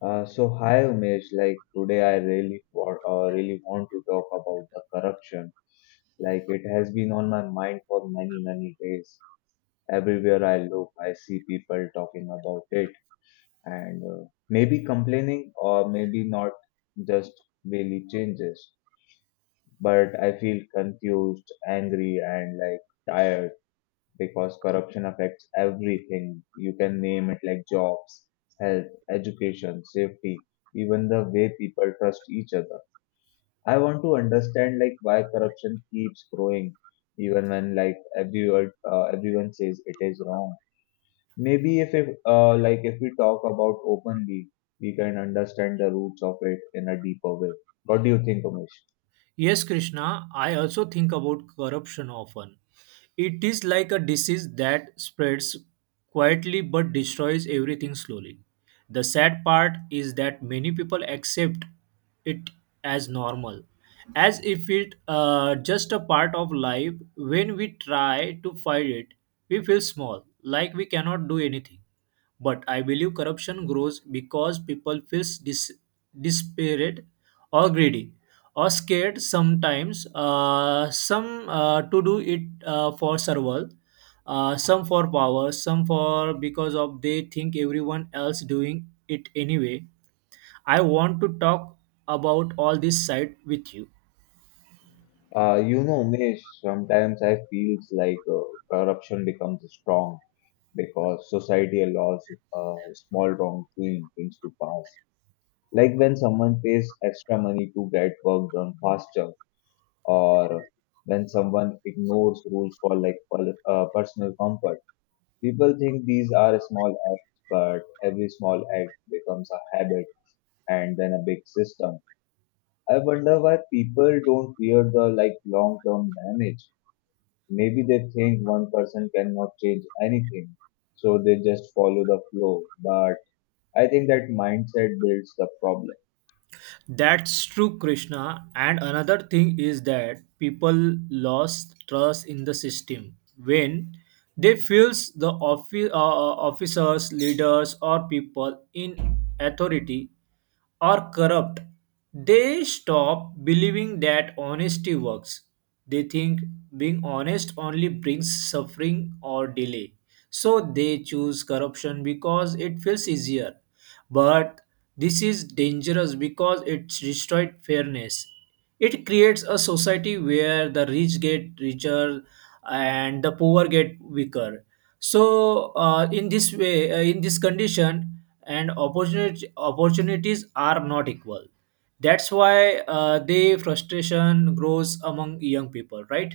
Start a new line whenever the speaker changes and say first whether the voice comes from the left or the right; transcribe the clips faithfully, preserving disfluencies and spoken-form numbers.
left: Uh, so hi Umesh, like today I really wa- uh, really want to talk about the corruption. Like it has been on my mind for many many days. Everywhere I look, I see people talking about it and uh, maybe complaining or maybe not just really changes. But I feel confused, angry, and like tired because corruption affects everything. You can name it like jobs, health, education, safety, even the way people trust each other. I want to understand like why corruption keeps growing even when like everyone uh, everyone says it is wrong. Maybe if it, uh, like if we talk about openly, we can understand the roots of it in a deeper way. What do you think, Umesh?
right: Yes, Krishna, I also think about corruption often. It is like a disease that spreads quietly but destroys everything slowly. The sad part is that many people accept it as normal, as if it uh, just a part of life. When we try to fight it, we feel small, like we cannot do anything. But I believe corruption grows because people feel dis- desperate or greedy or scared sometimes, uh, some uh, to do it uh, for survival, uh, some for power, some for because of they think everyone else doing it anyway. I want to talk about all this side with you.
left: Uh, you know, Mish, sometimes I feels like uh, corruption becomes strong because society allows uh, small wrongdoing things to pass. Like when someone pays extra money to get work done faster, or when someone ignores rules for like pol- uh, personal comfort. People think these are small acts, but every small act becomes a habit and then a big system. I wonder why people don't fear the like long-term damage. Maybe they think one person cannot change anything, so they just follow the flow. But I think that mindset builds the problem.
right: That's true, Krishna. And another thing is that people lost trust in the system when they feels the offi- uh, uh, officers, leaders, or people in authority or corrupt, they stop believing that honesty works. They think being honest only brings suffering or delay. So they choose corruption because it feels easier. But this is dangerous because it destroyed fairness. It creates a society where the rich get richer and the poor get weaker. So, uh, in this way, uh, in this condition, and opportunity, opportunities are not equal. That's why uh, the frustration grows among young people, right?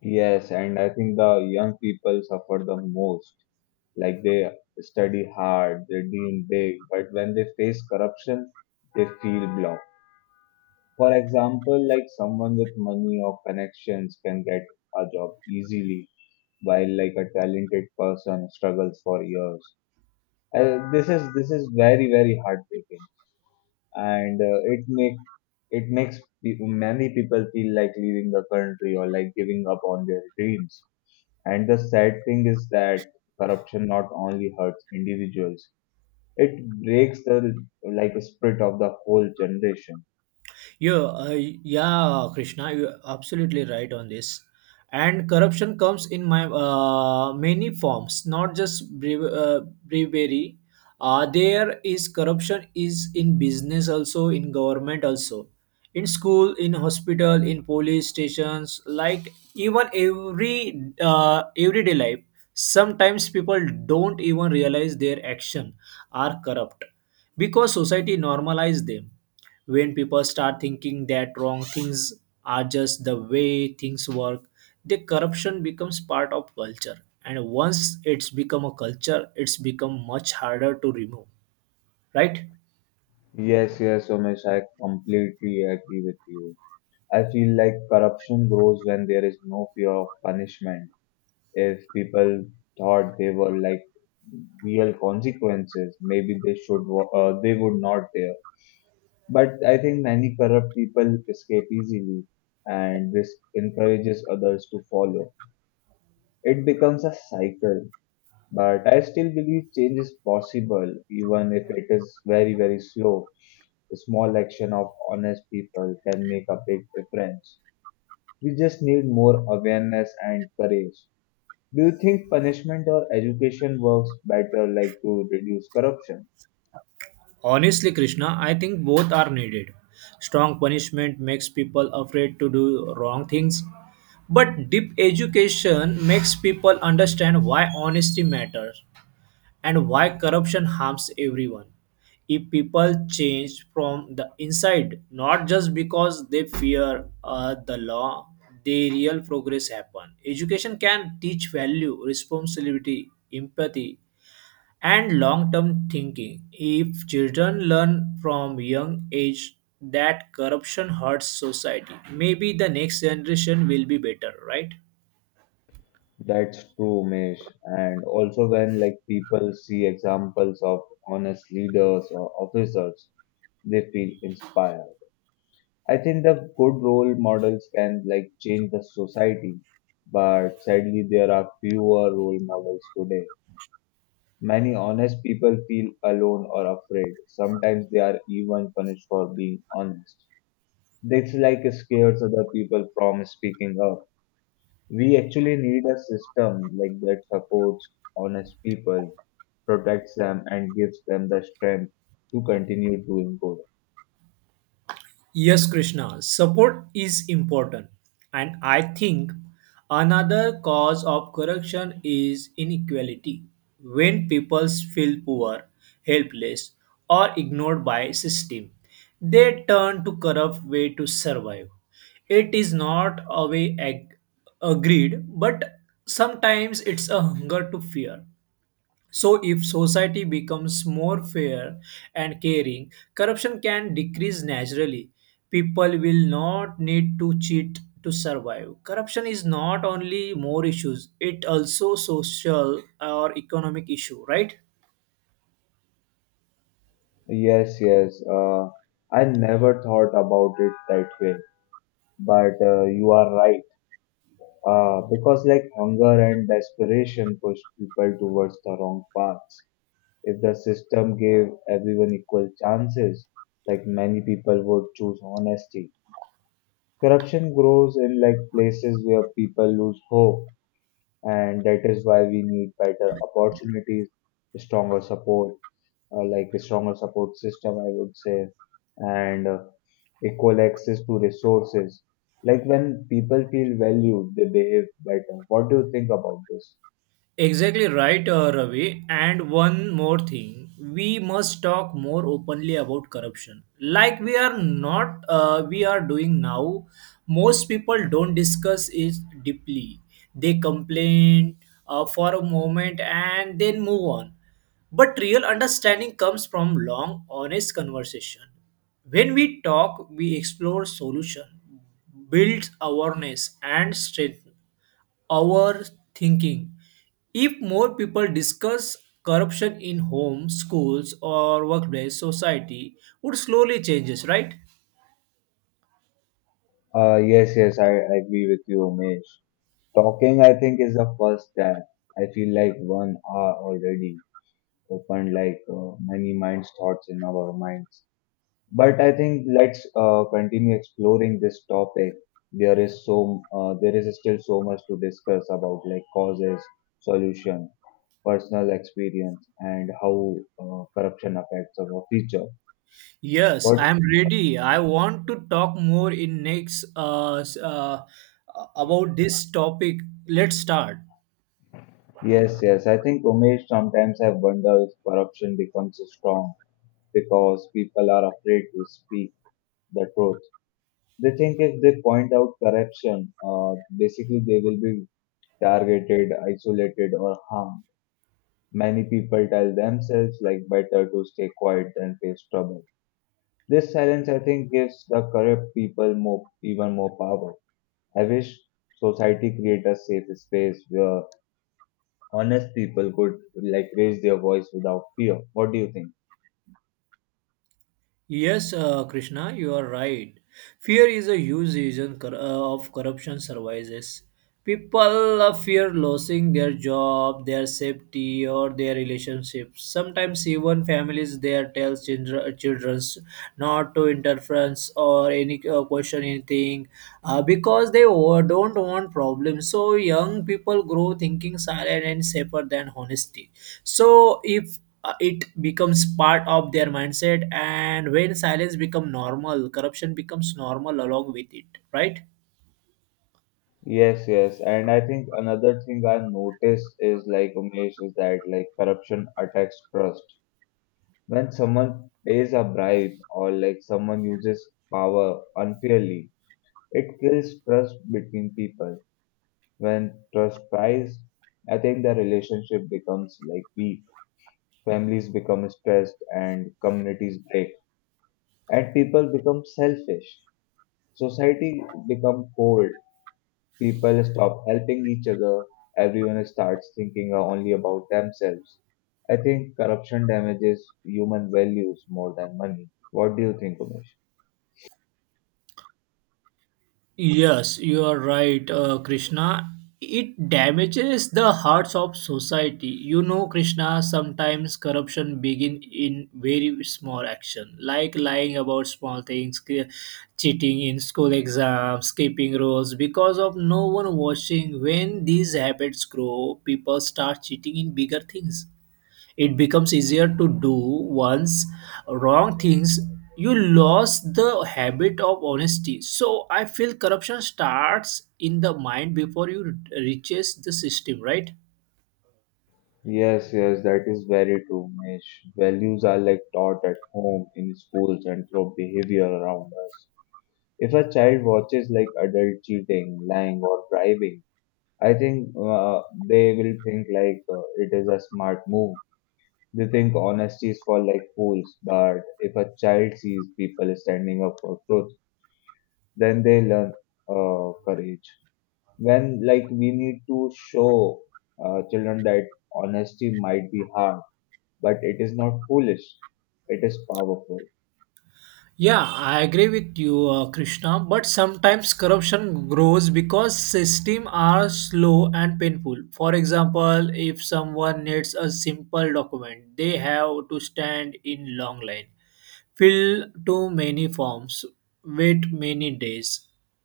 left: Yes, and I think the young people suffer the most. Like they study hard, they dream big, but when they face corruption, they feel blocked. For example, like someone with money or connections can get a job easily, while like a talented person struggles for years. Uh, this is this is very very heartbreaking, and uh, it make it makes pe- many people feel like leaving the country or like giving up on their dreams. And the sad thing is that corruption not only hurts individuals, it breaks the like spirit of the whole generation.
right: Yeah, uh, yeah, Krishna, you're absolutely right on this. And corruption comes in my uh, many forms, not just bribe- uh, bribery. Uh, there is corruption is in business also, in government also, in school, in hospital, in police stations, like even every uh, everyday life. Sometimes people don't even realize their action are corrupt because society normalized them when people start thinking that wrong things are just the way things work, the corruption becomes part of culture, and once it's become a culture, it's become much harder to remove, right?
left: Yes, yes, Umesh, I completely agree with you. I feel like corruption grows when there is no fear of punishment. If people thought they were like real consequences, maybe they should wa- uh, they would not dare. But I think many corrupt people escape easily, and this encourages others to follow. It becomes a cycle. But I still believe change is possible, even if it is very, very slow. A small action of honest people can make a big difference. We just need more awareness and courage. Do you think punishment or education works better like to reduce corruption?
right: Honestly, Krishna, I think both are needed. Strong punishment makes people afraid to do wrong things, but deep education makes people understand why honesty matters and why corruption harms everyone. If people change from the inside, not just because they fear uh, the law, the real progress happen. Education can teach value, responsibility, empathy, and long-term thinking. If children learn from young age that corruption hurts society, maybe the next generation will be better, right?
left: That's true, Mesh. And also when like people see examples of honest leaders or officers, they feel inspired. I think the good role models can like change the society, but sadly there are fewer role models today. Many honest people feel alone or afraid. Sometimes they are even punished for being honest. This like scares other people from speaking up. We actually need a system like that supports honest people, protects them, and gives them the strength to continue doing good.
right: Yes, Krishna, support is important. And I think another cause of corruption is inequality. When people feel poor, helpless, or ignored by system, they turn to corrupt way to survive. It is not a way ag- agreed, but sometimes it's a hunger to fear. So, if society becomes more fair and caring, corruption can decrease naturally. People will not need to cheat to survive. Corruption is not only more issues, it also social or economic issue, right?
left: Yes, yes. Uh, I never thought about it that way, but uh, you are right. Uh, because like hunger and desperation push people towards the wrong paths. If the system gave everyone equal chances, like many people would choose honesty. Corruption grows in like places where people lose hope, and that is why we need better opportunities, stronger support, uh, like a stronger support system, I would say, and uh, equal access to resources. Like when people feel valued, they behave better. What do you think about this?
right: Exactly right, uh, Ravi. And one more thing, we must talk more openly about corruption. Like we are not, uh, we are doing now. Most people don't discuss it deeply. They complain uh, for a moment and then move on. But real understanding comes from long, honest conversation. When we talk, we explore solution, build awareness, and strength our thinking. If more people discuss corruption in homes, schools, or workplace, society would slowly changes, right?
left: Uh, yes, yes, I, I agree with you, Umesh. Talking, I think, is the first step. I feel like one hour already opened like uh, many minds thoughts in our minds. But I think let's uh, continue exploring this topic. There is so uh, there is still so much to discuss about like causes, solution, personal experience, and how uh, corruption affects our future.
right: Yes, I
left: What?
right: am ready. I want to talk more in next uh, s- uh, about this topic. Let's start.
left: Yes, yes. I think Umesh sometimes I wonder if corruption becomes strong because people are afraid to speak the truth. They think if they point out corruption, uh, basically they will be targeted, isolated, or harmed. Many people tell themselves like better to stay quiet than face trouble. This silence, I think, gives the corrupt people more, even more power. I wish society create a safe space where honest people could like raise their voice without fear. What do you think?
right: Yes, uh, Krishna, you are right. Fear is a huge reason cor- uh, of corruption survives. People uh, fear losing their job, their safety, or their relationships. Sometimes even families there tell children children's not to interference or any uh, question anything uh, because they o- don't want problems. So young people grow thinking silent and safer than honesty. So if uh, it becomes part of their mindset, and when silence become normal, corruption becomes normal along with it, right?
left: Yes, yes, and I think another thing I noticed is like Umesh is that like corruption attacks trust. When someone pays a bribe or like someone uses power unfairly, it kills trust between people. When trust dies, I think the relationship becomes like weak. Families become stressed and communities break. And people become selfish. Society become cold. People stop helping each other. Everyone starts thinking only about themselves. I think corruption damages human values more than money. What do you think, Umesh?
right: Yes, you are right, uh, Krishna. It damages the hearts of society. You know, Krishna, sometimes corruption begin in very small action, like lying about small things, che- cheating in school exams, skipping roles, because of no one watching. When these habits grow, people start cheating in bigger things. It becomes easier to do once wrong things you lost the habit of honesty. So I feel corruption starts in the mind before you reaches the system, right?
left: Yes, yes, that is very true, Mesh. Values are like taught at home, in schools, and through behavior around us. If a child watches like adult cheating, lying, or bribing, I think uh, they will think like uh, it is a smart move. They think honesty is for like fools, but if a child sees people standing up for truth, then they learn uh, courage. When like we need to show uh, children that honesty might be hard but it is not foolish, it is powerful.
right: Yeah, I agree with you, uh, Krishna. But sometimes corruption grows because systems are slow and painful. For example, if someone needs a simple document, they have to stand in long line, fill too many forms, wait many days.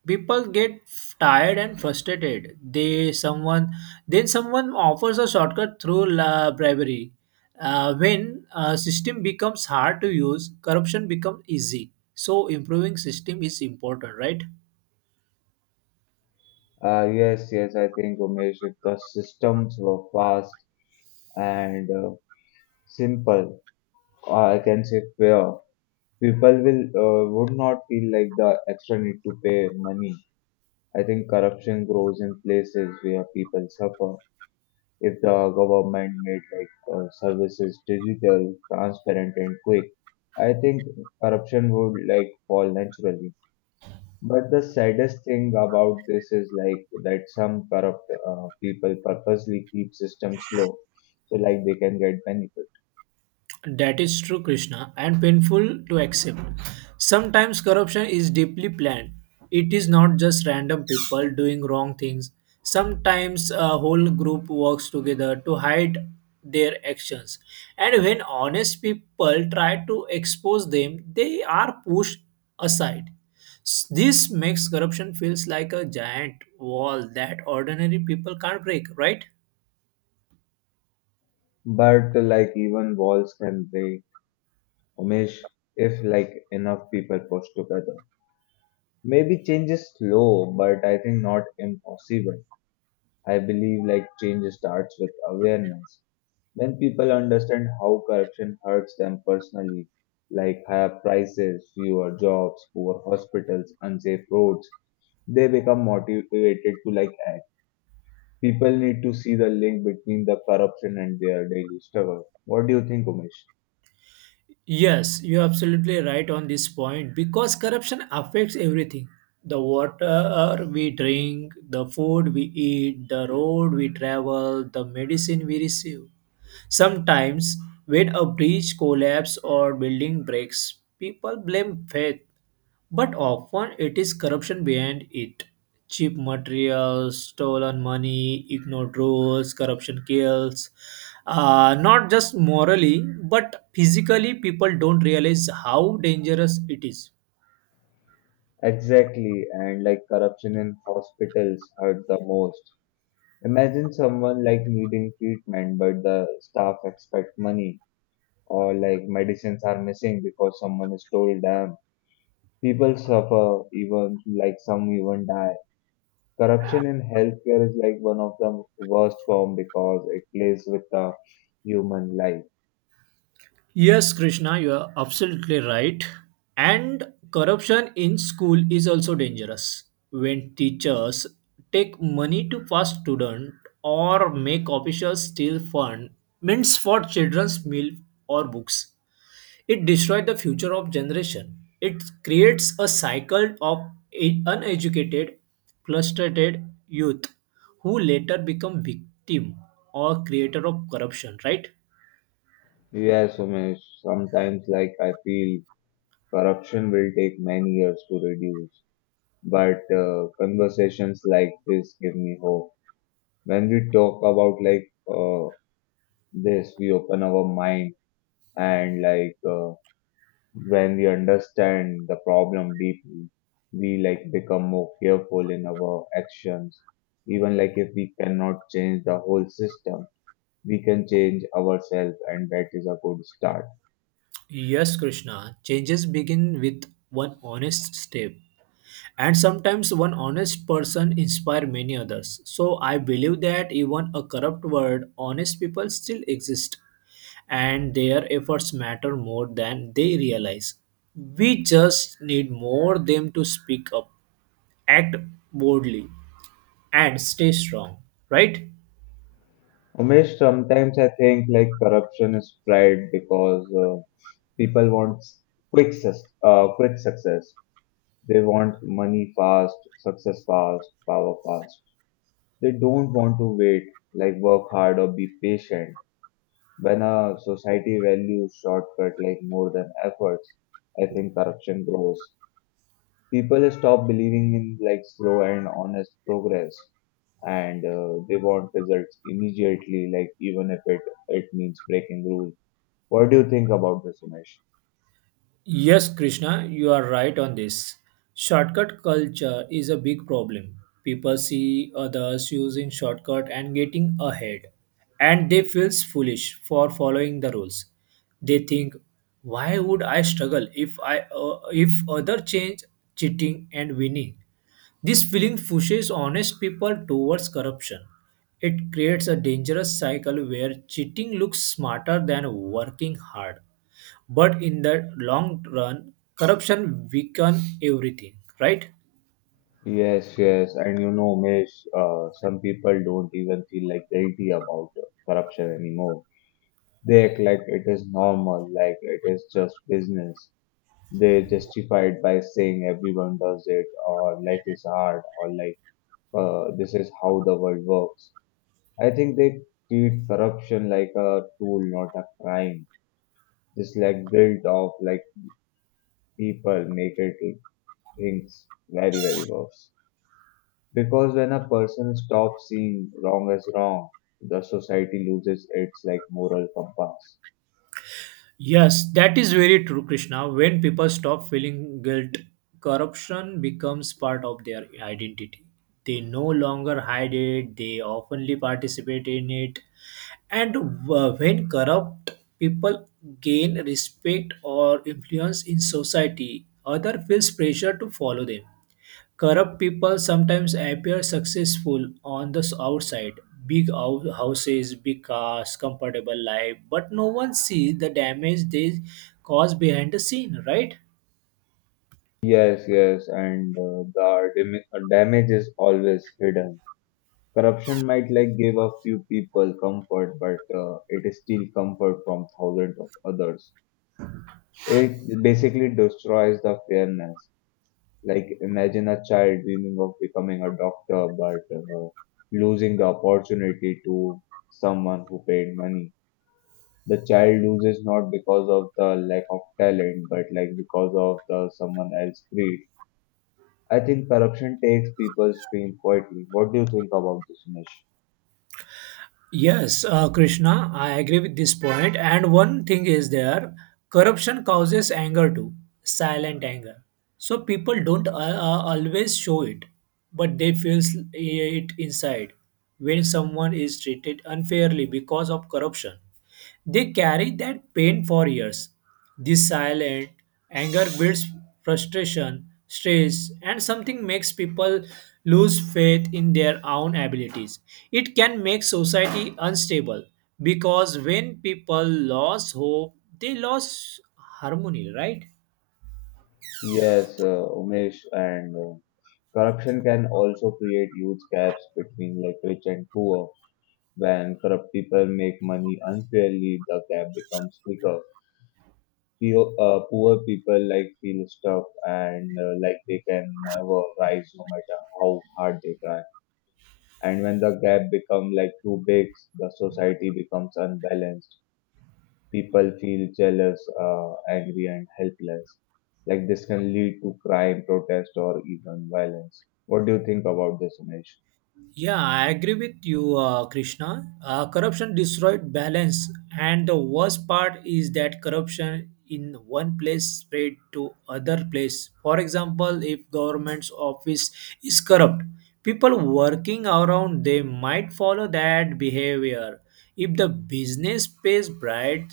right: People get tired and frustrated. They someone Then someone offers a shortcut through la bribery. Uh, when a system becomes hard to use, corruption becomes easy. So improving system is important, right?
left: Uh, yes, yes, I think, Umesh, if the systems were fast and uh, simple, or I can say fair, people will uh, would not feel like the extra need to pay money. I think corruption grows in places where people suffer. If the government made like uh, services digital, transparent, and quick, I think corruption would like fall naturally. But the saddest thing about this is like that some corrupt uh, people purposely keep systems slow, so like they can get benefit.
right: That is true, Krishna, and painful to accept. Sometimes corruption is deeply planned. It is not just random people doing wrong things. Sometimes a whole group works together to hide their actions. And when honest people try to expose them, they are pushed aside. S- This makes corruption feels like a giant wall that ordinary people can't break, right?
left: But like even walls can break, Umesh, if like enough people push together. Maybe change is slow, but I think not impossible. I believe like change starts with awareness. When people understand how corruption hurts them personally, like higher prices, fewer jobs, poor hospitals, unsafe roads. They become motivated to like act. People need to see the link between the corruption and their daily struggle. What do you think, Umesh?
right: Yes, you're absolutely right on this point because corruption affects everything: the water we drink, the food we eat, the road we travel, the medicine we receive. Sometimes, when a bridge collapses or building breaks, people blame faith, but often it is corruption behind it. Cheap materials, stolen money, ignored rules, corruption kills. Uh, not just morally, but physically, people don't realize how dangerous it is.
left: Exactly, and like corruption in hospitals hurt the most. Imagine someone like needing treatment, but the staff expect money, or like medicines are missing because someone is told them. People suffer, even like some even die. Corruption in healthcare is like one of the worst form because it plays with the human life.
right: Yes, Krishna, you are absolutely right. And corruption in school is also dangerous. When teachers take money to pass student or make officials steal fund means for children's meal or books, it destroys the future of generation. It creates a cycle of e- uneducated, frustrated youth who later become victim or creator of corruption, right?
left: Yes, Umesh, sometimes like I feel corruption will take many years to reduce, but uh, conversations like this give me hope. When we talk about like uh, this, we open our mind and like uh, when we understand the problem deeply, we like become more careful in our actions. Even like if we cannot change the whole system, we can change ourselves, and that is a good start.
right: Yes, Krishna, changes begin with one honest step. And sometimes one honest person inspire many others. So I believe that even a corrupt world, honest people still exist and their efforts matter more than they realize. We just need more them to speak up, act boldly, and stay strong, right?
left: Umesh, sometimes I think like corruption is spread because uh, people want quick, sus- uh, quick success. They want money fast, success fast, power fast. They don't want to wait, like work hard or be patient. When a society values shortcut like more than efforts, I think corruption grows. People stop believing in like slow and honest progress, and uh, they want results immediately, like even if it it means breaking rules. What do you think about this, Umesh?
right: Yes, Krishna, you are right on this. Shortcut culture is a big problem. People see others using shortcut and getting ahead, and they feel foolish for following the rules. They think, "Why would I struggle if I uh, if other change cheating and winning?" This feeling pushes honest people towards corruption. It creates a dangerous cycle where cheating looks smarter than working hard, but in the long run, corruption weaken everything, right?
left: Yes, yes, and you know, Umesh, uh, some people don't even feel like guilty about corruption anymore. They act like it is normal, like it is just business. They justify it by saying everyone does it or life is hard or like uh, this is how the world works. I think they treat corruption like a tool, not a crime. This like guilt of like people make it things very very worse. Because when a person stops seeing wrong as wrong, the society loses its like moral compass.
right: Yes, that is very true, Krishna. When people stop feeling guilt, corruption becomes part of their identity. They no longer hide it, they openly participate in it. And uh, when corrupt people gain respect or influence in society, other feels pressure to follow them. Corrupt people sometimes appear successful on the outside. Big hou- houses, big cars, comfortable life, but no one sees the damage they cause behind the scene, right?
left: Yes, yes, and uh, the dam- damage is always hidden. Corruption might like give a few people comfort, but uh, it is still comfort from thousands of others. It basically destroys the fairness. Like imagine a child dreaming of becoming a doctor, but uh, losing the opportunity to someone who paid money. The child loses not because of the lack of talent, but like because of the someone else's greed. I think corruption takes people's dream quietly. What do you think about this, Nish?
right: Yes, uh, Krishna, I agree with this point. And one thing is there, corruption causes anger too, silent anger. So people don't uh, uh, always show it, but they feel it inside when someone is treated unfairly because of corruption. They carry that pain for years. This silent anger builds frustration, stress, and something makes people lose faith in their own abilities. It can make society unstable because when people lose hope, they lose harmony, right?
left: Yes, uh, Umesh, and uh, corruption can also create huge gaps between like rich and poor. When corrupt people make money unfairly, the gap becomes bigger. Poor, uh, poor people like feel stuck and uh, like they can never rise no matter how hard they try. And when the gap become like too big, the society becomes unbalanced. People feel jealous, uh, angry, and helpless. Like this can lead to crime, protest, or even violence. What do you think about this, Umesh?
right: Yeah, I agree with you, uh, Krishna. Uh, corruption destroyed balance, and the worst part is that corruption in one place spread to other place. For example, if government's office is corrupt, people working around they might follow that behavior. If the business pays bribe,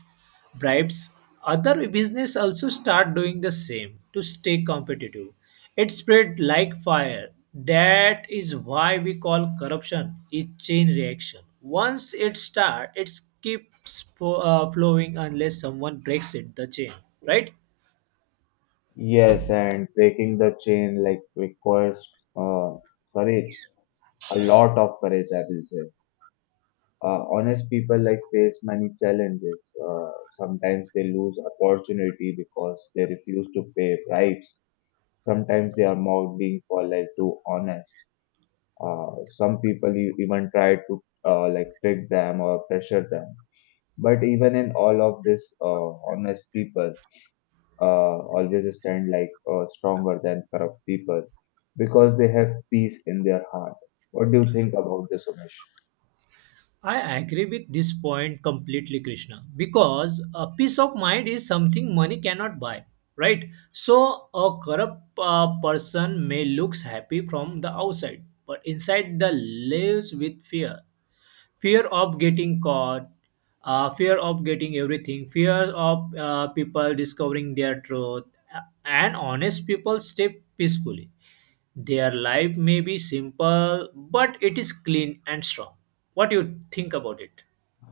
right: bribes, other business also start doing the same to stay competitive. It spread like fire. That is why we call corruption a chain reaction. Once it starts, it keeps fo- uh, flowing unless someone breaks it, the chain, right?
left: Yes, and breaking the chain like requires uh, courage, a lot of courage, I will say. Uh, honest people like face many challenges. Uh, sometimes they lose opportunity because they refuse to pay bribes. Sometimes they are mocked being for like too honest. Uh, some people e- even try to uh, like trick them or pressure them. But even in all of this, uh, honest people uh, always stand like uh, stronger than corrupt people because they have peace in their heart. What do you think about this, Umesh?
right: I agree with this point completely, Krishna, because a peace of mind is something money cannot buy, right? So a corrupt uh, person may looks happy from the outside, but inside the lives with fear, fear of getting caught, uh, fear of getting everything, fear of uh, people discovering their truth, and honest people stay peacefully. Their life may be simple, but it is clean and strong. What do you think about it?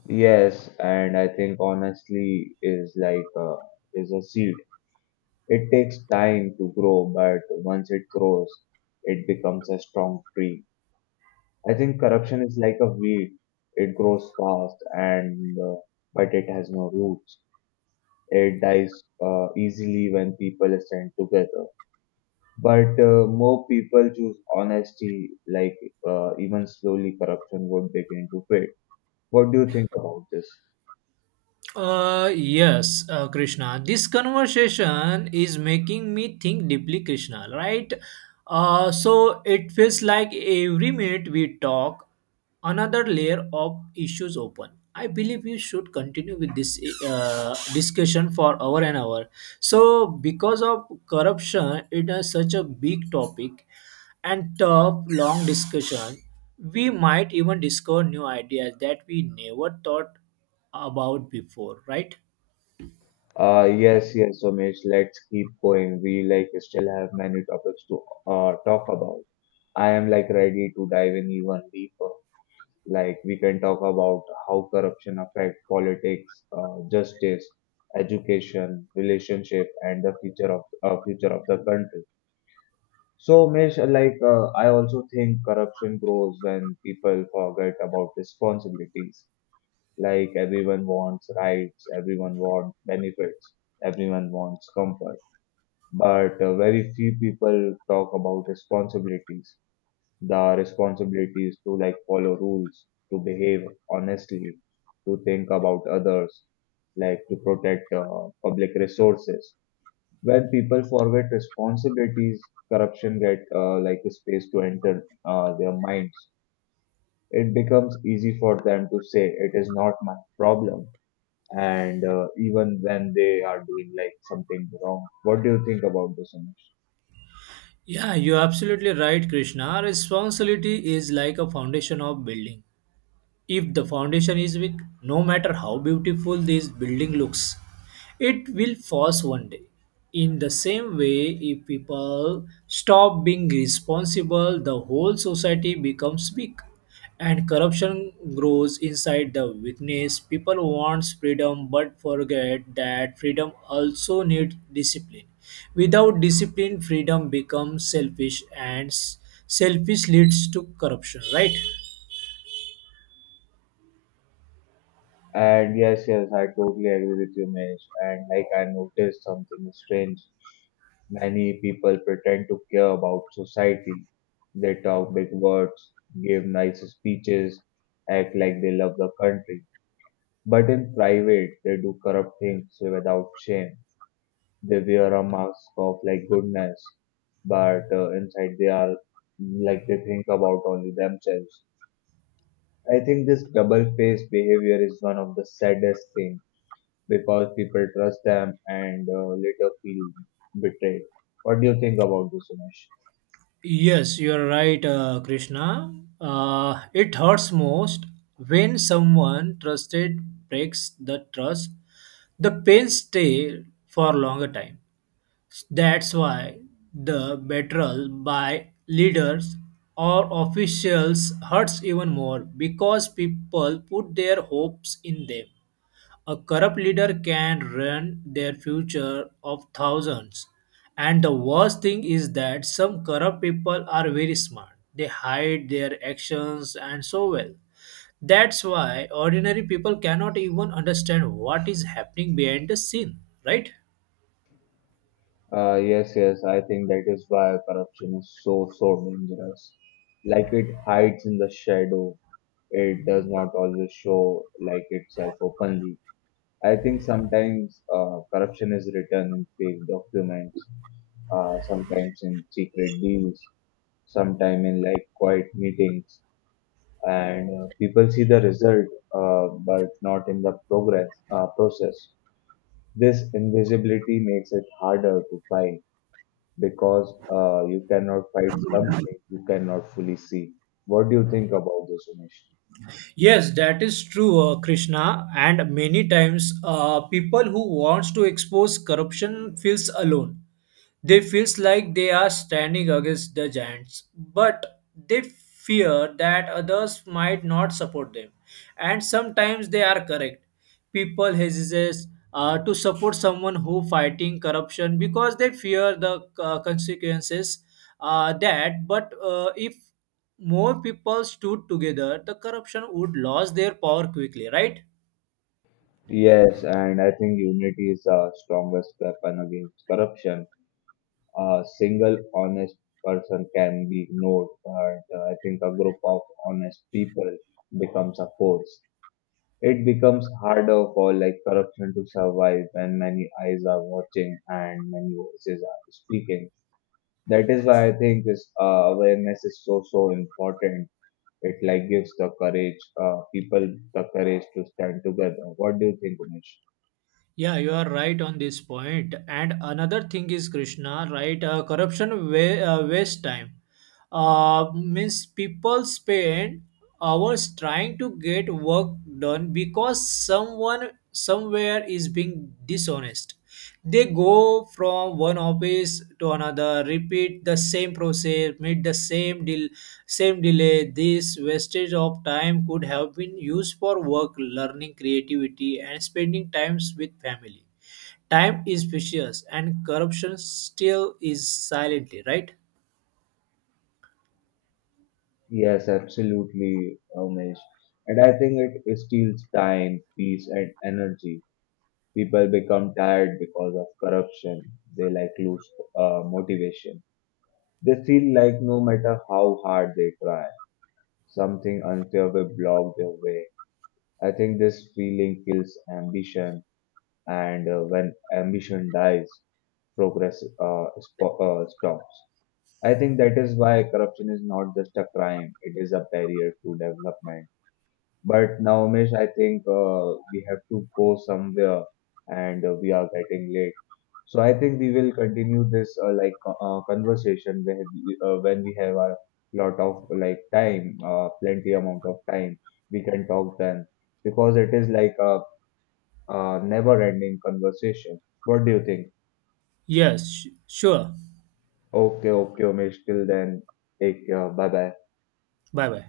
left: Yes, and I think honestly is like uh, is a seed. It takes time to grow, but once it grows, it becomes a strong tree. I think corruption is like a weed. It grows fast and uh, but it has no roots. It dies uh, easily when people stand together. But uh, more people choose honesty, like uh, even slowly corruption would begin to fade. What do you think about this?
right: Uh, yes, uh, Krishna. This conversation is making me think deeply, Krishna, right? Uh, so it feels like every minute we talk, another layer of issues open. I believe we should continue with this uh, discussion for hour and hour. So because of corruption, it is such a big topic and tough, long discussion. We might even discover new ideas that we never thought about before, right?
left: Uh, yes, yes, Somesh, let's keep going. We like still have many topics to uh, talk about. I am like ready to dive in even deeper. Like we can talk about how corruption affect politics, uh, justice, education, relationship, and the future of uh, future of the country. So, Mesh, like uh, I also think corruption grows when people forget about responsibilities. Like everyone wants rights, everyone wants benefits, everyone wants comfort, but uh, very few people talk about responsibilities the responsibilities to like follow rules, to behave honestly, to think about others, like to protect uh, public resources. When people forget responsibilities, corruption get uh, like a space to enter uh, their minds. It becomes easy for them to say it is not my problem, and uh, even when they are doing like something wrong. What do you think about this, Anish?
right: Yeah, you're absolutely right, Krishna. Responsibility is like a foundation of building. If the foundation is weak, no matter how beautiful this building looks, it will fall one day. In the same way, if people stop being responsible, the whole society becomes weak and corruption grows inside the weakness. People want freedom but forget that freedom also needs discipline. Without discipline, freedom becomes selfish, and s- selfish leads to corruption, right?
left: And yes, yes, I totally agree with you, Mesh. And like I noticed something strange. Many people pretend to care about society. They talk big words, give nice speeches, act like they love the country. But in private, they do corrupt things without shame. They wear a mask of like goodness, but uh, inside they are like they think about only themselves. I think this double-faced behavior is one of the saddest things because people trust them and uh, later feel betrayed. What do you think about this, Umesh?
right: Yes, you are right, uh, Krishna. Uh, it hurts most when someone trusted breaks the trust. The pain stay for a longer time. That's why the betrayal by leaders or officials hurts even more because people put their hopes in them. A corrupt leader can ruin their future of thousands. And the worst thing is that some corrupt people are very smart. They hide their actions and so well. That's why ordinary people cannot even understand what is happening behind the scene, right?
left: Uh, yes, yes, I think that is why corruption is so, so dangerous. Like it hides in the shadow, it does not always show like itself openly. I think sometimes uh, corruption is written in fake documents, uh, sometimes in secret deals, sometimes in like quiet meetings. And uh, people see the result uh, but not in the progress uh, process. This invisibility makes it harder to fight because uh, you cannot fight something you cannot fully see. What do you think about this, Umesh?
right: Yes, that is true, uh, Krishna. And many times, uh, people who wants to expose corruption feels alone. They feels like they are standing against the giants, but they fear that others might not support them. And sometimes they are correct. People hesitate uh, to support someone who fighting corruption because they fear the uh, consequences, uh, that but uh, if more people stood together, the corruption would lose their power quickly, right?
left: Yes, and I think unity is the strongest weapon against corruption. A single honest person can be ignored, but uh, I think a group of honest people becomes a force. It becomes harder for like corruption to survive when many eyes are watching and many voices are speaking. That is why I think this uh, awareness is so so important. It like gives the courage, uh, people the courage to stand together. What do you think, Umesh?
right: Yeah, you are right on this point. And another thing is, Krishna, right? Uh, corruption wa- uh, waste time. Uh, means people spend hours trying to get work done because someone somewhere is being dishonest. They go from one office to another, repeat the same process, meet the same deal, same delay. This wastage of time could have been used for work, learning, creativity, and spending times with family. Time is precious, and corruption still is silently, right?
left: Yes, absolutely, Umesh. And I think it steals time, peace, and energy. People become tired because of corruption. They like lose uh, motivation. They feel like no matter how hard they try, something unfair will block their way. I think this feeling kills ambition, and uh, when ambition dies, progress uh, spo- uh, stops. I think that is why corruption is not just a crime, it is a barrier to development. But now, Umesh, I think uh, we have to go somewhere and uh, we are getting late. So I think we will continue this uh, like co- uh, conversation when we, uh, when we have a lot of like time, uh, plenty amount of time, we can talk then because it is like a, uh never-ending conversation. What do you think?
right: Yes, sh- sure.
left: Okay, okay, Umesh. Till then, take care. Bye bye.
right: Bye bye.